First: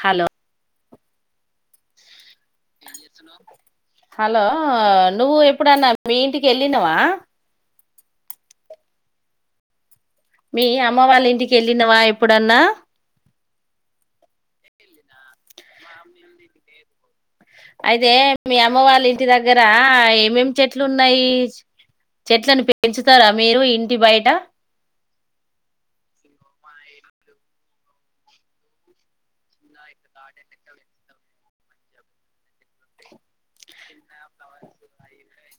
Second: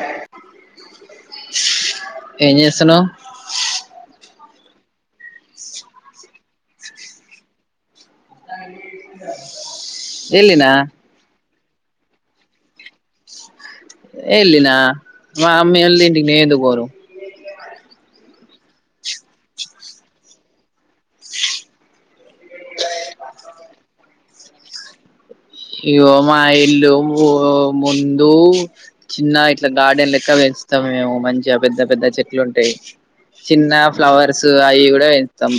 Hello ఏం చేస్తున్నావ్ hello ఆ నువ్వు ఎప్పుడన్నా మీ ఇంటికి వెళ్ళినవా మీ ఎల్లినా అమ్మ వాళ్ళ ఇంటికి కేళ్ళినవా ఎప్పుడన్నా ఎళ్ళిన మా అమ్మీ వాళ్ళ ఇంటికి నేను ఎందుకు పోను అయితే మీ అమ్మ వాళ్ళ ఇంటి దగ్గర ఏమేమి చెట్లు ఉన్నాయి చెట్లను పెంచుతారా మీరు ఇంటి బయట యో మా ఇల్లు ముందు చిన్న ఇట్లా గార్డెన్ లెక్క పెంచుతాం మేము మంచిగా పెద్ద పెద్ద చెట్లు ఉంటాయి చిన్న ఫ్లవర్స్ అవి కూడా పెంచుతాం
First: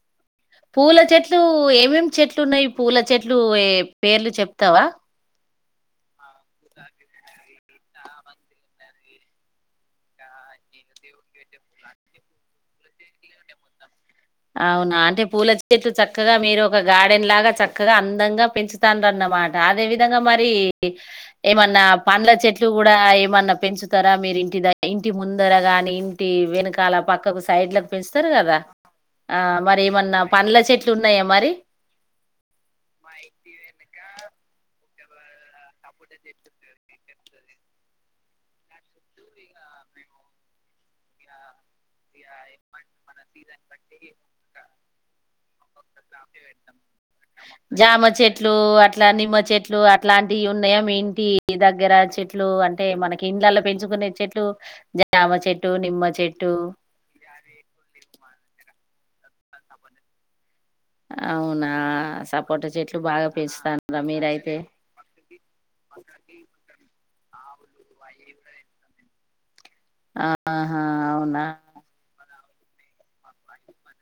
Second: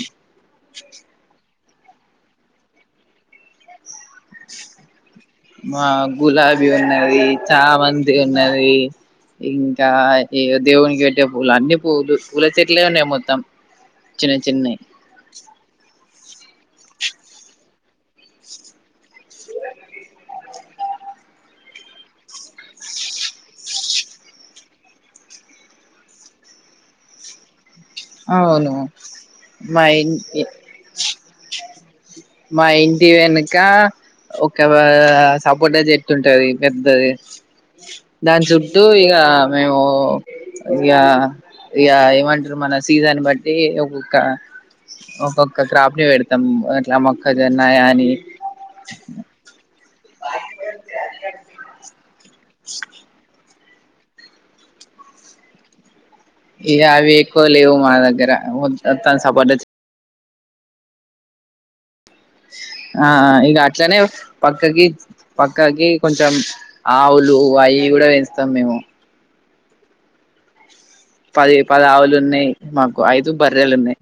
పూల చెట్లు ఏమేమి చెట్లు ఉన్నాయి పూల చెట్లు ఏ పేర్లు చెప్తావా మా గులాబీ ఉన్నది చామంతి ఉన్నది ఇంకా దేవునికి పెట్టే పూలు అన్ని పూలు పూల చెట్లే ఉన్నాయి మొత్తం చిన్న చిన్నవి అవునా అంటే పూల చెట్లు చ చక్కగా మీరు ఒక గార్డెన్ లాగా చక్కగా అందంగా పెంచుతాన్ దన్నమాట అదే విధంగా మరి ఏమన్నా పండ్ల చెట్లు కూడా ఏమన్నా పెంచుతారా మీరు ఇంటి ద ఇంటి ముందర గాని ఇంటి వెనకాల పక్కకు సైడ్ల కు పెంచుతారు కదా మై ఏమన్నా ఇ పండ్ల చెట్లు ఉన్నాయా మరి మ ఇంటి వెనుక ఒక క సపోటా చెట్టుంటది పెద్దది దాని చుట్టూ ఇక మేము ఇక ఇక ఏమంటారు మన సీజన్ బట్టి ఒక్కొక్క ఒక్కొక్క క్రాప్ ని పెడతాం అట్లా మొక్కజొన్న జామ అని చెట్లు అట్లా నిమ్మ చెట్లు అట్లాంటివి ఉన్నాయా మీ ఇంటి దగ్గర చెట్లు లు అంటే మనకి ఇండ్ల లా పెంచుకునే చెట్లు జామ చెట్టు నిమ్మ చెట్ ఏ అవి ఎక్కువ లేవు మా దగ్గర తను సపోటా చెట్ అవునా సపోటా చెట్లు ఆ బాగా ఇగ అట్లనే పెంచుతారా మీరైతే పక్కకి పక్కకి కొంచెం ఆవులు అవి కూడా పెంచుతాము మేము ఆ పది పది ఆవులు ఉన్నాయి్ మాకు ఐదు బర్రెలు ఉన్నాయి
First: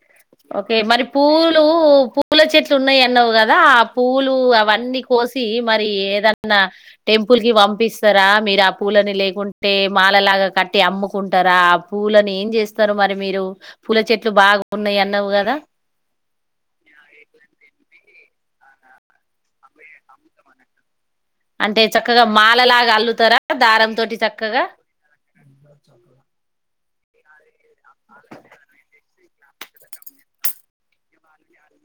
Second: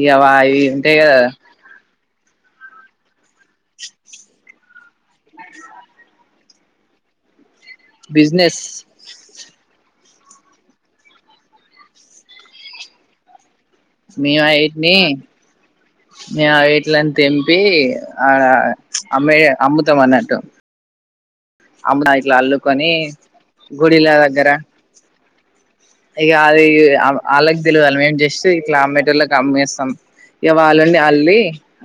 ఇగ వా అయి ఓకే ఉంటాయి మరి కదా పూలు పూల చెట్లు ఉన్నాయి అన్నవు కదా ఆ పూలు అవన్నీ కోసి మరి ఏదన్నా టెంపుల్ కి పంప్ పిస్తారా బిజినెస్ మీరు ఆ పూలని లేకుంటే మాలలాగా కట్టి అమ్ముకుంటారా ఆ పువ్వులను ఏం చేస్తారు మరి మీరు పూల చెట్లు బాగా ఉన్నాయిన్ నే ఆ వీట్లని తెంపి ఆ అమ్మేయే అమ్ముతం అన్నట్టు అంటే అమ్ముతా చక్కగా ఇట్లా అల్లుకొని మాలలాగా అల్లుతారా దారం గుడిల తోటి దగ్గర చక్కగా ఇక ఆది అలాగ తెలివాలి మేము జస్ట్ ఈ కలా మీటర్ల అమ్మేస్తాం ఇ వాళ్ళండి అల్లి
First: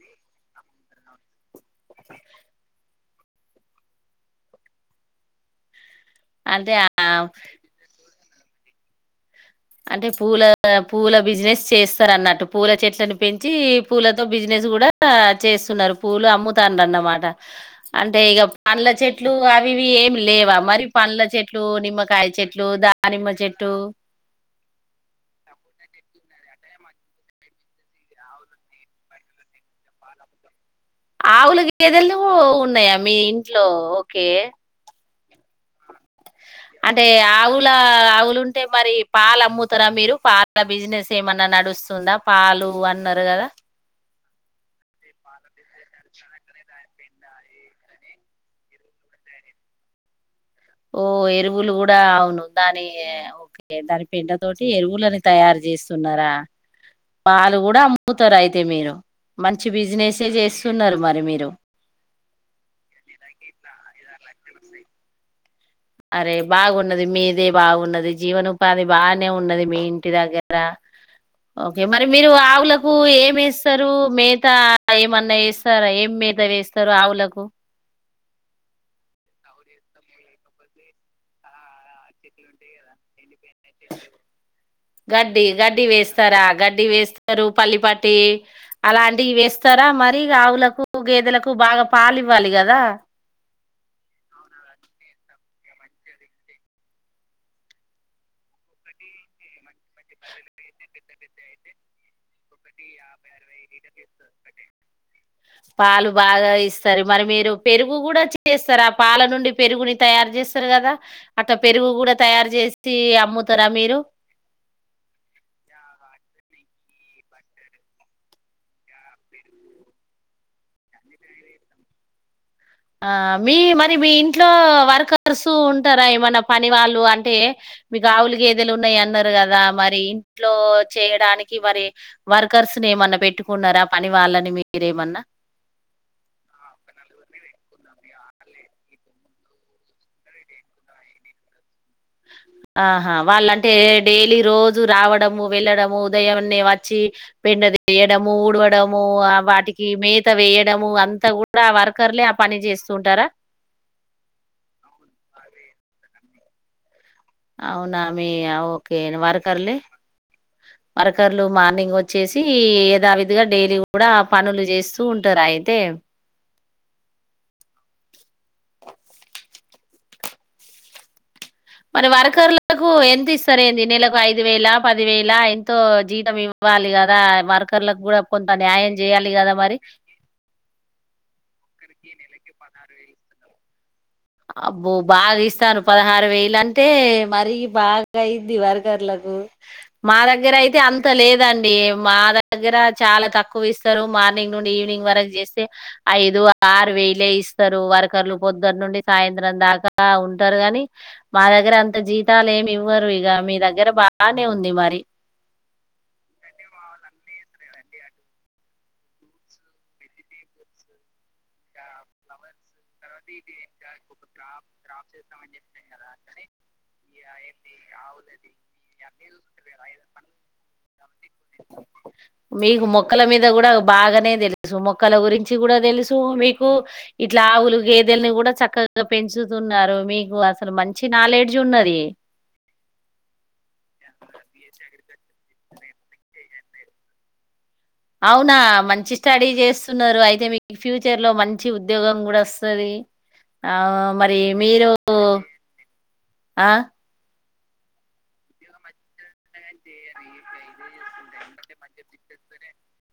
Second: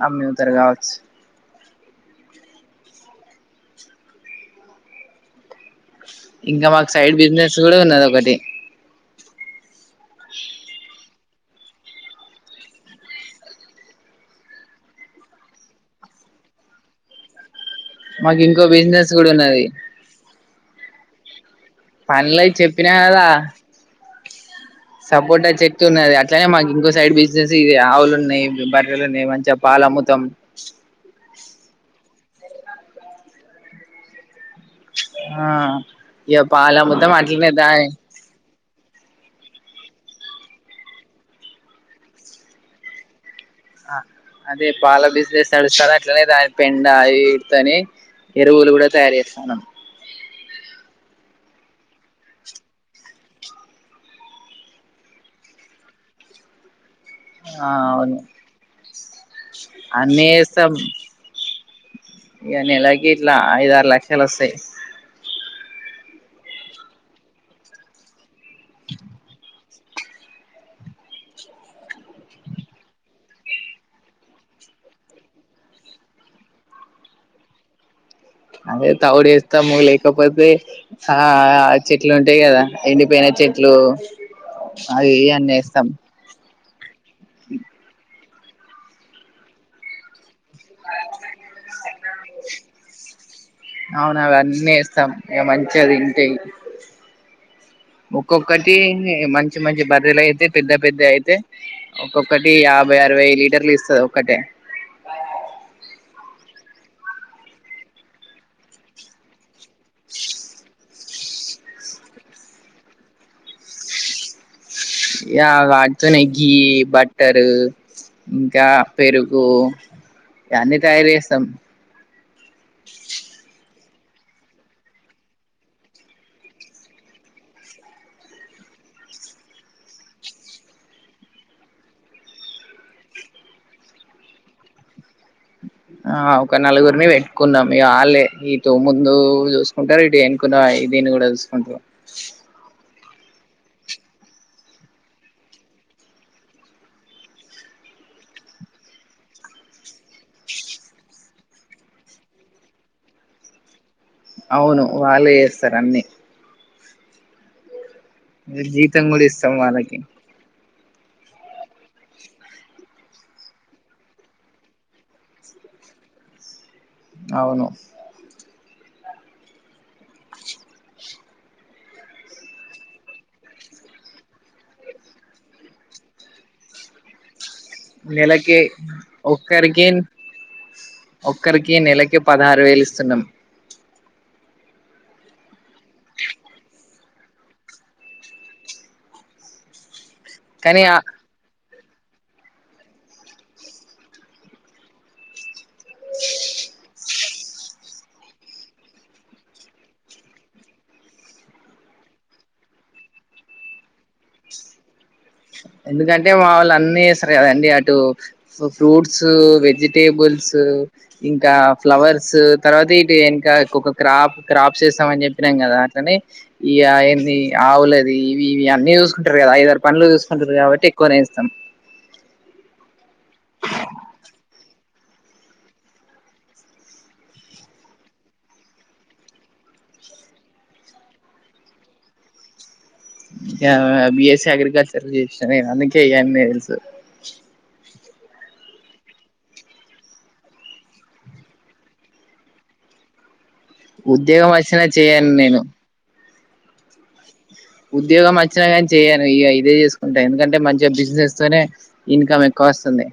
అమ్మితారు కావచ్చు ఇంకా అంటే మాకు ఆ సైడ్ బిజినెస్ కూడా ఉన్నది ఒకటి అంటే పూల పూల బిజినెస్ చేస్తారు అన్నట్టు పూల చెట్లను పెంచి పూలతో బిజినెస్ కూడా చేస్తున్నారు పూలు అమ్ముతానన్నమాట అంటే మాకు ఇక ఇంకో పండ్ల బిజినెస్ కూడా చెట్లు ఉన్నది అవివి ఏమి లేవా మరి పల్ల చె చెట్లు నిమ్కాయ పనులై చెట్లు దా చెప్పినా నిమ్ చెట్టు సపోర్ట్ అయి చెప్తున్నది అట్లనే మాకు ఇంకో సైడ్ బిజినెస్ ఇ ఆవులు ఉన్నాయి బర్రలు ఉన్నాయి మంచిగా పాలు అమ్ముతాం ఆవులు గదలు ఓ ఉన్నాయా మీ ఇంట్లో ఓకే ఆ ఇ పాల అమ్మతముద్ద మాట్ ఆవుల మీదా ఆవులుంటే అంటే మరి పాలు అమ్ముతారా మీరు పాల బిజినెస్ ఏమన్నా నడుస్తుందా పాలు అన్నారు కదా ఆ అదే బాల బిజినెస్ నడుస్తాారు అట్లానే పెండతోని ఎరువులు కూడా తయారు చేస్తాను ఓ ఎరువులు కూడా అవును దాని ఓకే దాని పెండ తోటి ఎరువులని తయారు చేస్తున్నారా పాలు కూడా అమ్ముతారు అయితే మీరు మంచి బిజినెసే అన్నీస్తాం చేస్తున్నారు మరి మీరు ఇ నెలాకి ఇట్లా ఐద ఆరు లక్షలు వస్త అ అరే బాగున్నది మీదే బాగున్నది జీవనం అది బాగానే ఉన్నది మెయిన్ ఇంటి దగ్గర ఓకే మరి మీరు ఆవులకు ఏం వేస్తారు మేత ఏమన్నా వేస్తారా ఏం మేత వేస్తారు ఆవులకు అదే తౌడు వేస్తాము లేకపోతే ఆ చెట్లు ఉంటాయి కదా ఎండిపోయిన చెట్లు అట్లు అవి అన్న ఇస్తాం ది వేస్ ఇారు పల్లిపాటి అలాంటివి వేస్తారా మర ఆవులకు గేదెలకు బాగా పాలు ఇవ్వాలి కదా అవునా అవ అన్నీ ఇస్తాం ఇక మంచి అది ఇంటేయి ఒక్కొక్కటి మంచి మంచి బర్రెలు అయితే పెద్ద పెద్ద అయితే ఒక్కొక్కటి యాభై అరవై లీటర్లు ఇస్తది ఒకక్కటే పాలు బాగా ఇస్తారు మరి మీరు పెరుగు కూడా చేస్తారా పాల నుండి పెరుగుని తయారు చేస్తారు కదా అట్లా పెరుగు కూడా తయారు చేసి అమ్ముతారా మీరు ఇక వాటితోనేె గ బట్టరు ఇంకా పెరుగు ఇవన్నీ తయారు చేస్తాం ఆ మీ మరి మీ ఇంట్లో వర్కర్స్ ఉంటారా ఏమన్నా పని వాళ్ళు అంటే మీకు ఆవులు గ ఏదెలు ఉన్నాయి అన్నారు కదా మరి ఇంట్లో చేయడానికి మరి వర్కర్స్ ని ఏమన్నా పెట్టుకున్నారా పని వాళ్ళని మీరేమన్నా ఆ ఒక నలుగురిని పెట్టుకున్నాం మీ ఆళ్ళే ఇ తో ముందు జూస్కుంటరు ఇటు ఎన్కున్న దీన్ని గూడా జూస్కుంట్రు. అ అ వాళ్ళంటే డేలీ రోజు రావడము వెళ్లడము ఉదయవన్నే వచ్చి పెన్ను తీయడము ఊడ్వడము ఆ వాటికి మేత వేయడము అంత గూడా అ వర్కర్లే ఆ పని జేస్తుంటారా. ఔను వాళ్ళు జేస్సరన్ని. అవ్ నామి ఇగ జీతం ఓకేన్ కూడా ఇస్తాం వర్కర్లే. వాళ్ళకి వర్కర్లు మార్నింగొచ్చేసి యధావిధిగా డైలీ గూడా ఆ పనులు జేస్తూ ఉంటరైతే. ఔను మరి వర్కర్లకు ఎంతిస్తారేంది నెలకు ఐదువేలా పదివేలా ఎంతో జీతమివ్వాలి గదా వర్క్. నెలకే ఒక్కరికీన్ ఒక్కరికే నెలకి పదారువేలిస్తున్నాం. అబ్బో బాగిస్తారు పదహారువేలంటే మరీ బాగైంది వర్కర్లకు. మా దగ్గరైతే కానీ అంత లేదన్. ఏ మా దగ్గర చాలా తక్కువిస్తరు మార్నింగ్ నుండి ఈవినింగ్ వరక్ జేస్. తె ఐదు ఆర్ వేల్. లె ఇస్తరు వర్కర్లు పొద్దన్నుండి. సాయంత్రం దాకా ఉంటరు గానీ మా దగ్గర అంత జీతాలేమివ్వరు ఇగ మీ దగ్గర బానే ఉంది మరి. ఎందుకంటే మావోళ్ళన్నీ జేస్. తర్ గదండి అటు ఫ ఫ్రూట్స్ వెజిటేబుల్స్ ఇంకా ఫ్లవర్స్. తర్వాత ఇటు యెన్క ఒక్కొక్కొ క్రాపు. క్రాప్ చేస్తమన్ జెప్పినాం గద అట్లనే. ఇయ అయన్నీ ఆవులది ఇవి ఇవి అన్నీ జూస్కుంటరు గదా ఐదార్ పన్లు జూస్. [unintelligible] కాబట్టి ఎక్కువనే ఇస్తాం. మీకు మొక్ మొక్కల మీద గూడా బాగనే దెలుసు మొ. మొక్కల గురించి గూడా దెలుసు మీకు ఇట్ల ఆవులు గేదెల్ని గూడా చక్కగా పెంచు తున్నారు మీకు అసలు మంచి నాలెడ్జున్నది. ఉమ్ యా బిఎస్సే అగ్రికల్చర్ జేష్న నేను అందుకె ఇయన్నీ దెల్స్. స ఔనా మంచి స్టడీ జేస్తున్నారు ఐతే మీక్ ఫ్యూచర్ లో మంచి ఉద్యోగం గూడొస్తది. ఉద్యోగమచ్చినా చెయ్యన్ నేను. అ ఉద్యోగమచ్చిన గాన్ చెయ్యను ఇగ ఇదే జేస్. స్కుంటా ఎందుకంటే మంచిగ బిజినెస్ తోనే ఇన్కమెక్. కాస్తుంది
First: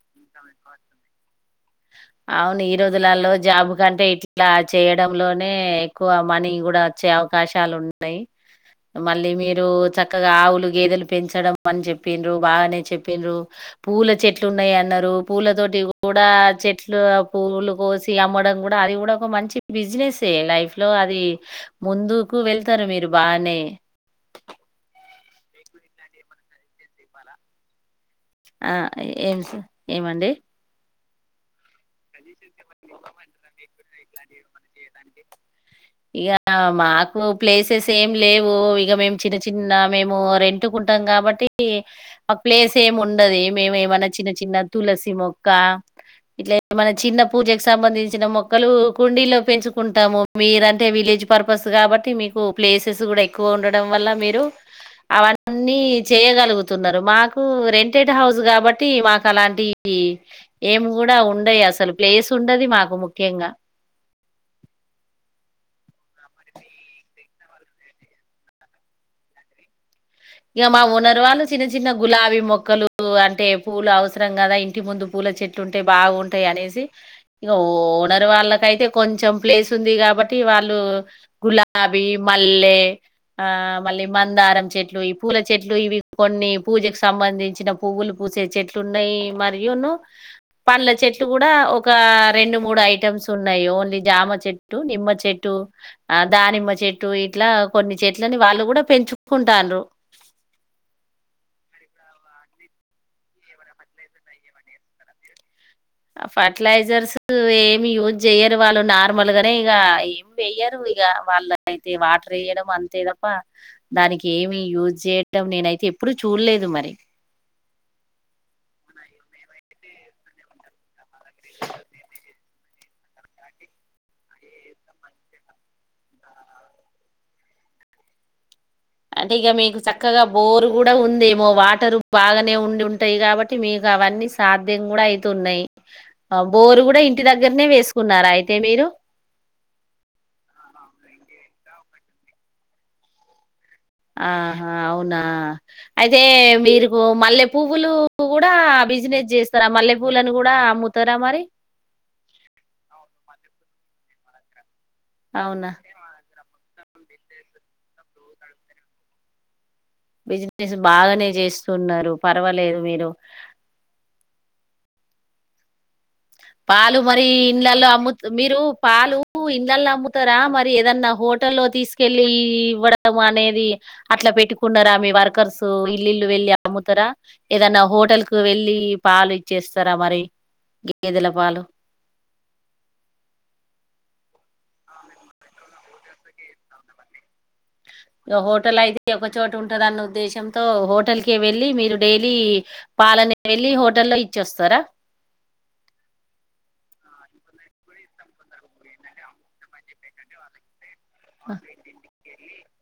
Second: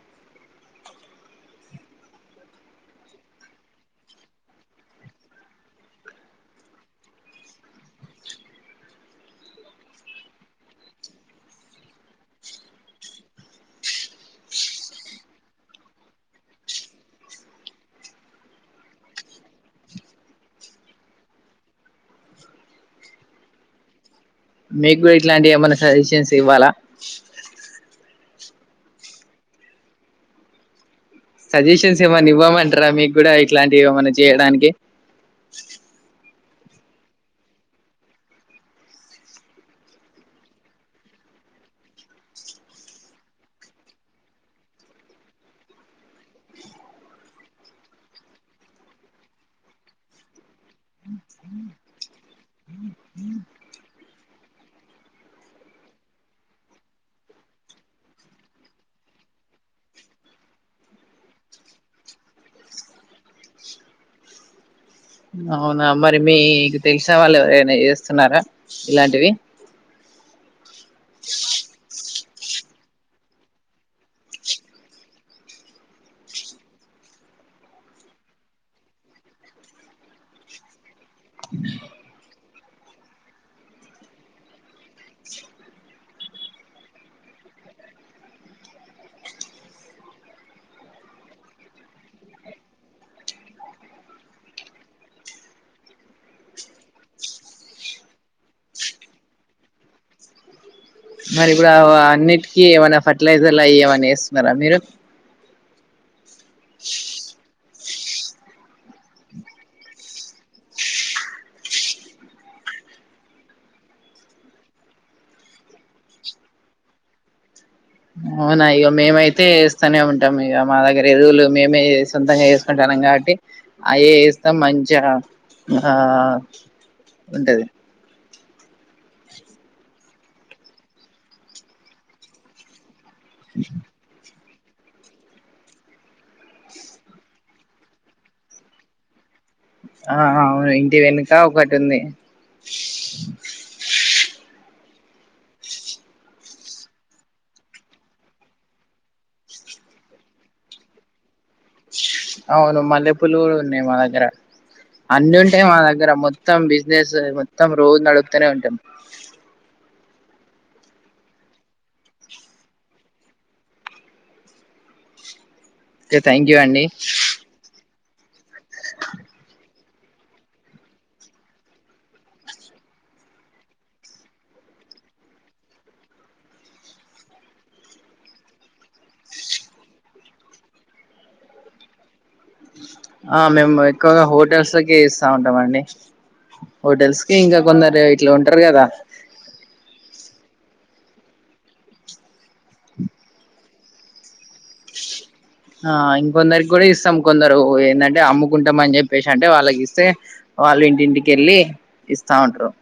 ఔను ఈ రోజులాల్లో జాబు కంటే ఇట్లా చేయడంలోనే ఎక్కువ మనీ గూడా అచ్చే అవకాశాలుంటాయ్ మళ్ళీ మీరు చక్కగా ఆవులు గేదెలు పెంచడం అన్ చెప్పిన్రు బాగాయనే చెప్పిన్రు పూల చెట్లున్నాయన్నరు పూలతోటి కూడా చెట్ల్. ట్లు పువ్వులు గోసి అమ్మడం గూడా అది గూడా ఒక మంచి బిజినెస్సే లైఫ్ లో అది ముందుకు వెళ్తరు మీరు బానే. మీగ్గూడిట్లాంటివేమైన్న సజెషన్సివ్వాలా. ఆ ఏం ఏమండి సజెషన్స్ ఏమన్నా ఇవ్వమంటారా మీకు కూడా ఇట్లాంటివి ఏమన్నా చేయడానికి ఇక మాకు ప్లేసెస్ ఏం లేవు ఇక మేము చిన్న చిన్న మేము రెంటుకుంటాం కాబట్టి ఒక ప్లేస్ ఏమి ఉండది మేము ఏమైన్నా చిన్న చిన్న తులసి మొక్క ఇట్లా ఏమ చిన్న పూజకు సంబంధించిన మొక్కలు కుండీలో పెంచుకుంటాము మీరు అంటే విలేజ్ పర్పస్ కాబట్టి మీకు ప్లేసెస్ కూడా ఎక్కువ ఉండడం వల్ల మీరు అవన్నీ చేయగలుగుతున్నారు మాకు రెంటెడ్ హౌస్ కాబట్టి మాకు అలాంటి ఏమి కూడా ఉండయి అసలు ప్లేస్ ఉండది మాకు ముఖ్యంగా అవునా మరి మీకు తెలిసా వాళ్ళు ఎవరైనా చేస్తున్నారా ఇలాంటివి ఇంక మా ఉనరువాళ్ళు చిన్న చిన్న గులాబీ మొక్కలు అంటే పూలు అవసరం కదా ఇంటి ముందు పూల చెట్లు ఉంటే బాగుంటాయి అనేసి ఇంక ఉనరువాళ్ళకైతే కొంచెం ప్లేస్ ఉంది కాబట్టి వాళ్ళు గులాబీ మల్లె ఆ మళ్ళీ మందారం చెట్లు పూల చెట్లు ఇవి కొన్ని పూజకు సంబంధించిన పువ్వులు పూసే చెట్లు ఉన్నాయి మరియు పండ్ల చెట్లు కూడా ఒక రెండు మూడు ఐటమ్స్ ఉన్నాయి ఓన్లీ జామ చెట్టు నిమ్మ చెట్టు ఆ దానిమ్మ చెట్టు ఇట్లా కొన్ని చెట్లని వాళ్ళు కూడా పెంచుకుంటారు మరి ఇప్పుడ అన్నిటికీ ఏమైనా ఫర్టిలైజర్ అ ఏమన్నా వేస్తున్నారా మీరు ఫర్టిలైజర్స్ ఏమి యూజ్ చెయ్యరు వాళ్ళు నార్మల్ గానే ఇక ఏమి వేయరు ఇక వాళ్ళు అయితే వాటర్ వేయడం అంతే తప్ప దానికి ఏమి యూజ్ చేయడం నేనైతే ఎప్పుడు చూడలేదు మరి అవునా ఇక మేమైతే వస్తూనే ఉంటాం ఇక మా దగ్గర ఎదువులు మేమే సొంతంగా చేసుకుంటాం కాబట్టి అయే వేస్తాం మంచిగా ఆ ఉంటది అంటే ఇక మీకు చక్కగా బోరు కూడా ఉందేమో వాటర్ బాగానే ఉండి ఉంట టాయి కాబట్టి మీకు అవన్నీ సాధ్యం కూడా అయితున్నాయి బోరు కూడా ఇంటి దగ్గరనే వేసుకున్నారా అయితే మీరు ఆ అవును ఇంటి వెనుక ఒక టుఉంది ఆహా అవునా అయితే మీరుకు మల్లె పువ్వులు కూడా బిజినెస్ చేస్తారా మల్లె పువ్వులుని కూడా అమ్ముతారా మరి అవును మల్లె పూలులు కుడా ఉన్నాయి మా దగారా అన్ని ఉంటాయి అవునా మా దగ్గర మొత్తం బ అదే సార్ మొత్తం రోజు నడుపుతూనే ఉంటాం బిజినెస్ బాగానే చేస్తుూన్నారు పర్వాలేదు మీరు ఓకే థ్యాంక్ యూ అండి పాలు మరి ఇళ్లలో అమ్ము మీరు పాలు ఇన్నల అమ్ముతారా మరి ఏదన్నా హోటల్ తీసుకెళ్ళలి ఇవ్వడం అనేది అట్లా పెట్టుకున్నారా మీ వర్కర్స్ ఇల్లు ఇల్లు వెళ్ళి అమ్ముతారా ఏదన్నా హోటల్ కు వెళ్ళి పాలు ఇచ్చేస్తారా మరి గదుల పాలు ఆ మేము ఎక్కువగా హోటల్స్కి ఇస్తా ఉంటాం అండి హోటల్స్ కి ఇంకా కొందరు ఇట్లా ఉంటారు హోటల్ కదా అయితే ఒక చోట ఉంటంది అన్న ఉద్దేశంతో హోటల్క వెళ్ళి మీరు డైలీ పాలని వెళ్ళి హోటల్లో ఇచ్చ వస్తారా ఆ ఇంకొందరికి కూడా ఇస్తాం కొందరు ఏంటంటే అమ్ముకుంటాం అని చెప్పేసి అంటే వాళ్ళకి ఇస్తే వాళ్ళు ఇ ఇంటికి వెళ్ళి ఇస్తా ఉంట్రారు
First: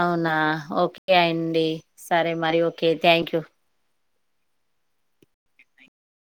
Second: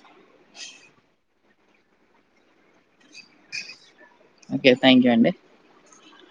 అవునా ఓకే అయిండి సరే మరి okay thank you okay thank you అండి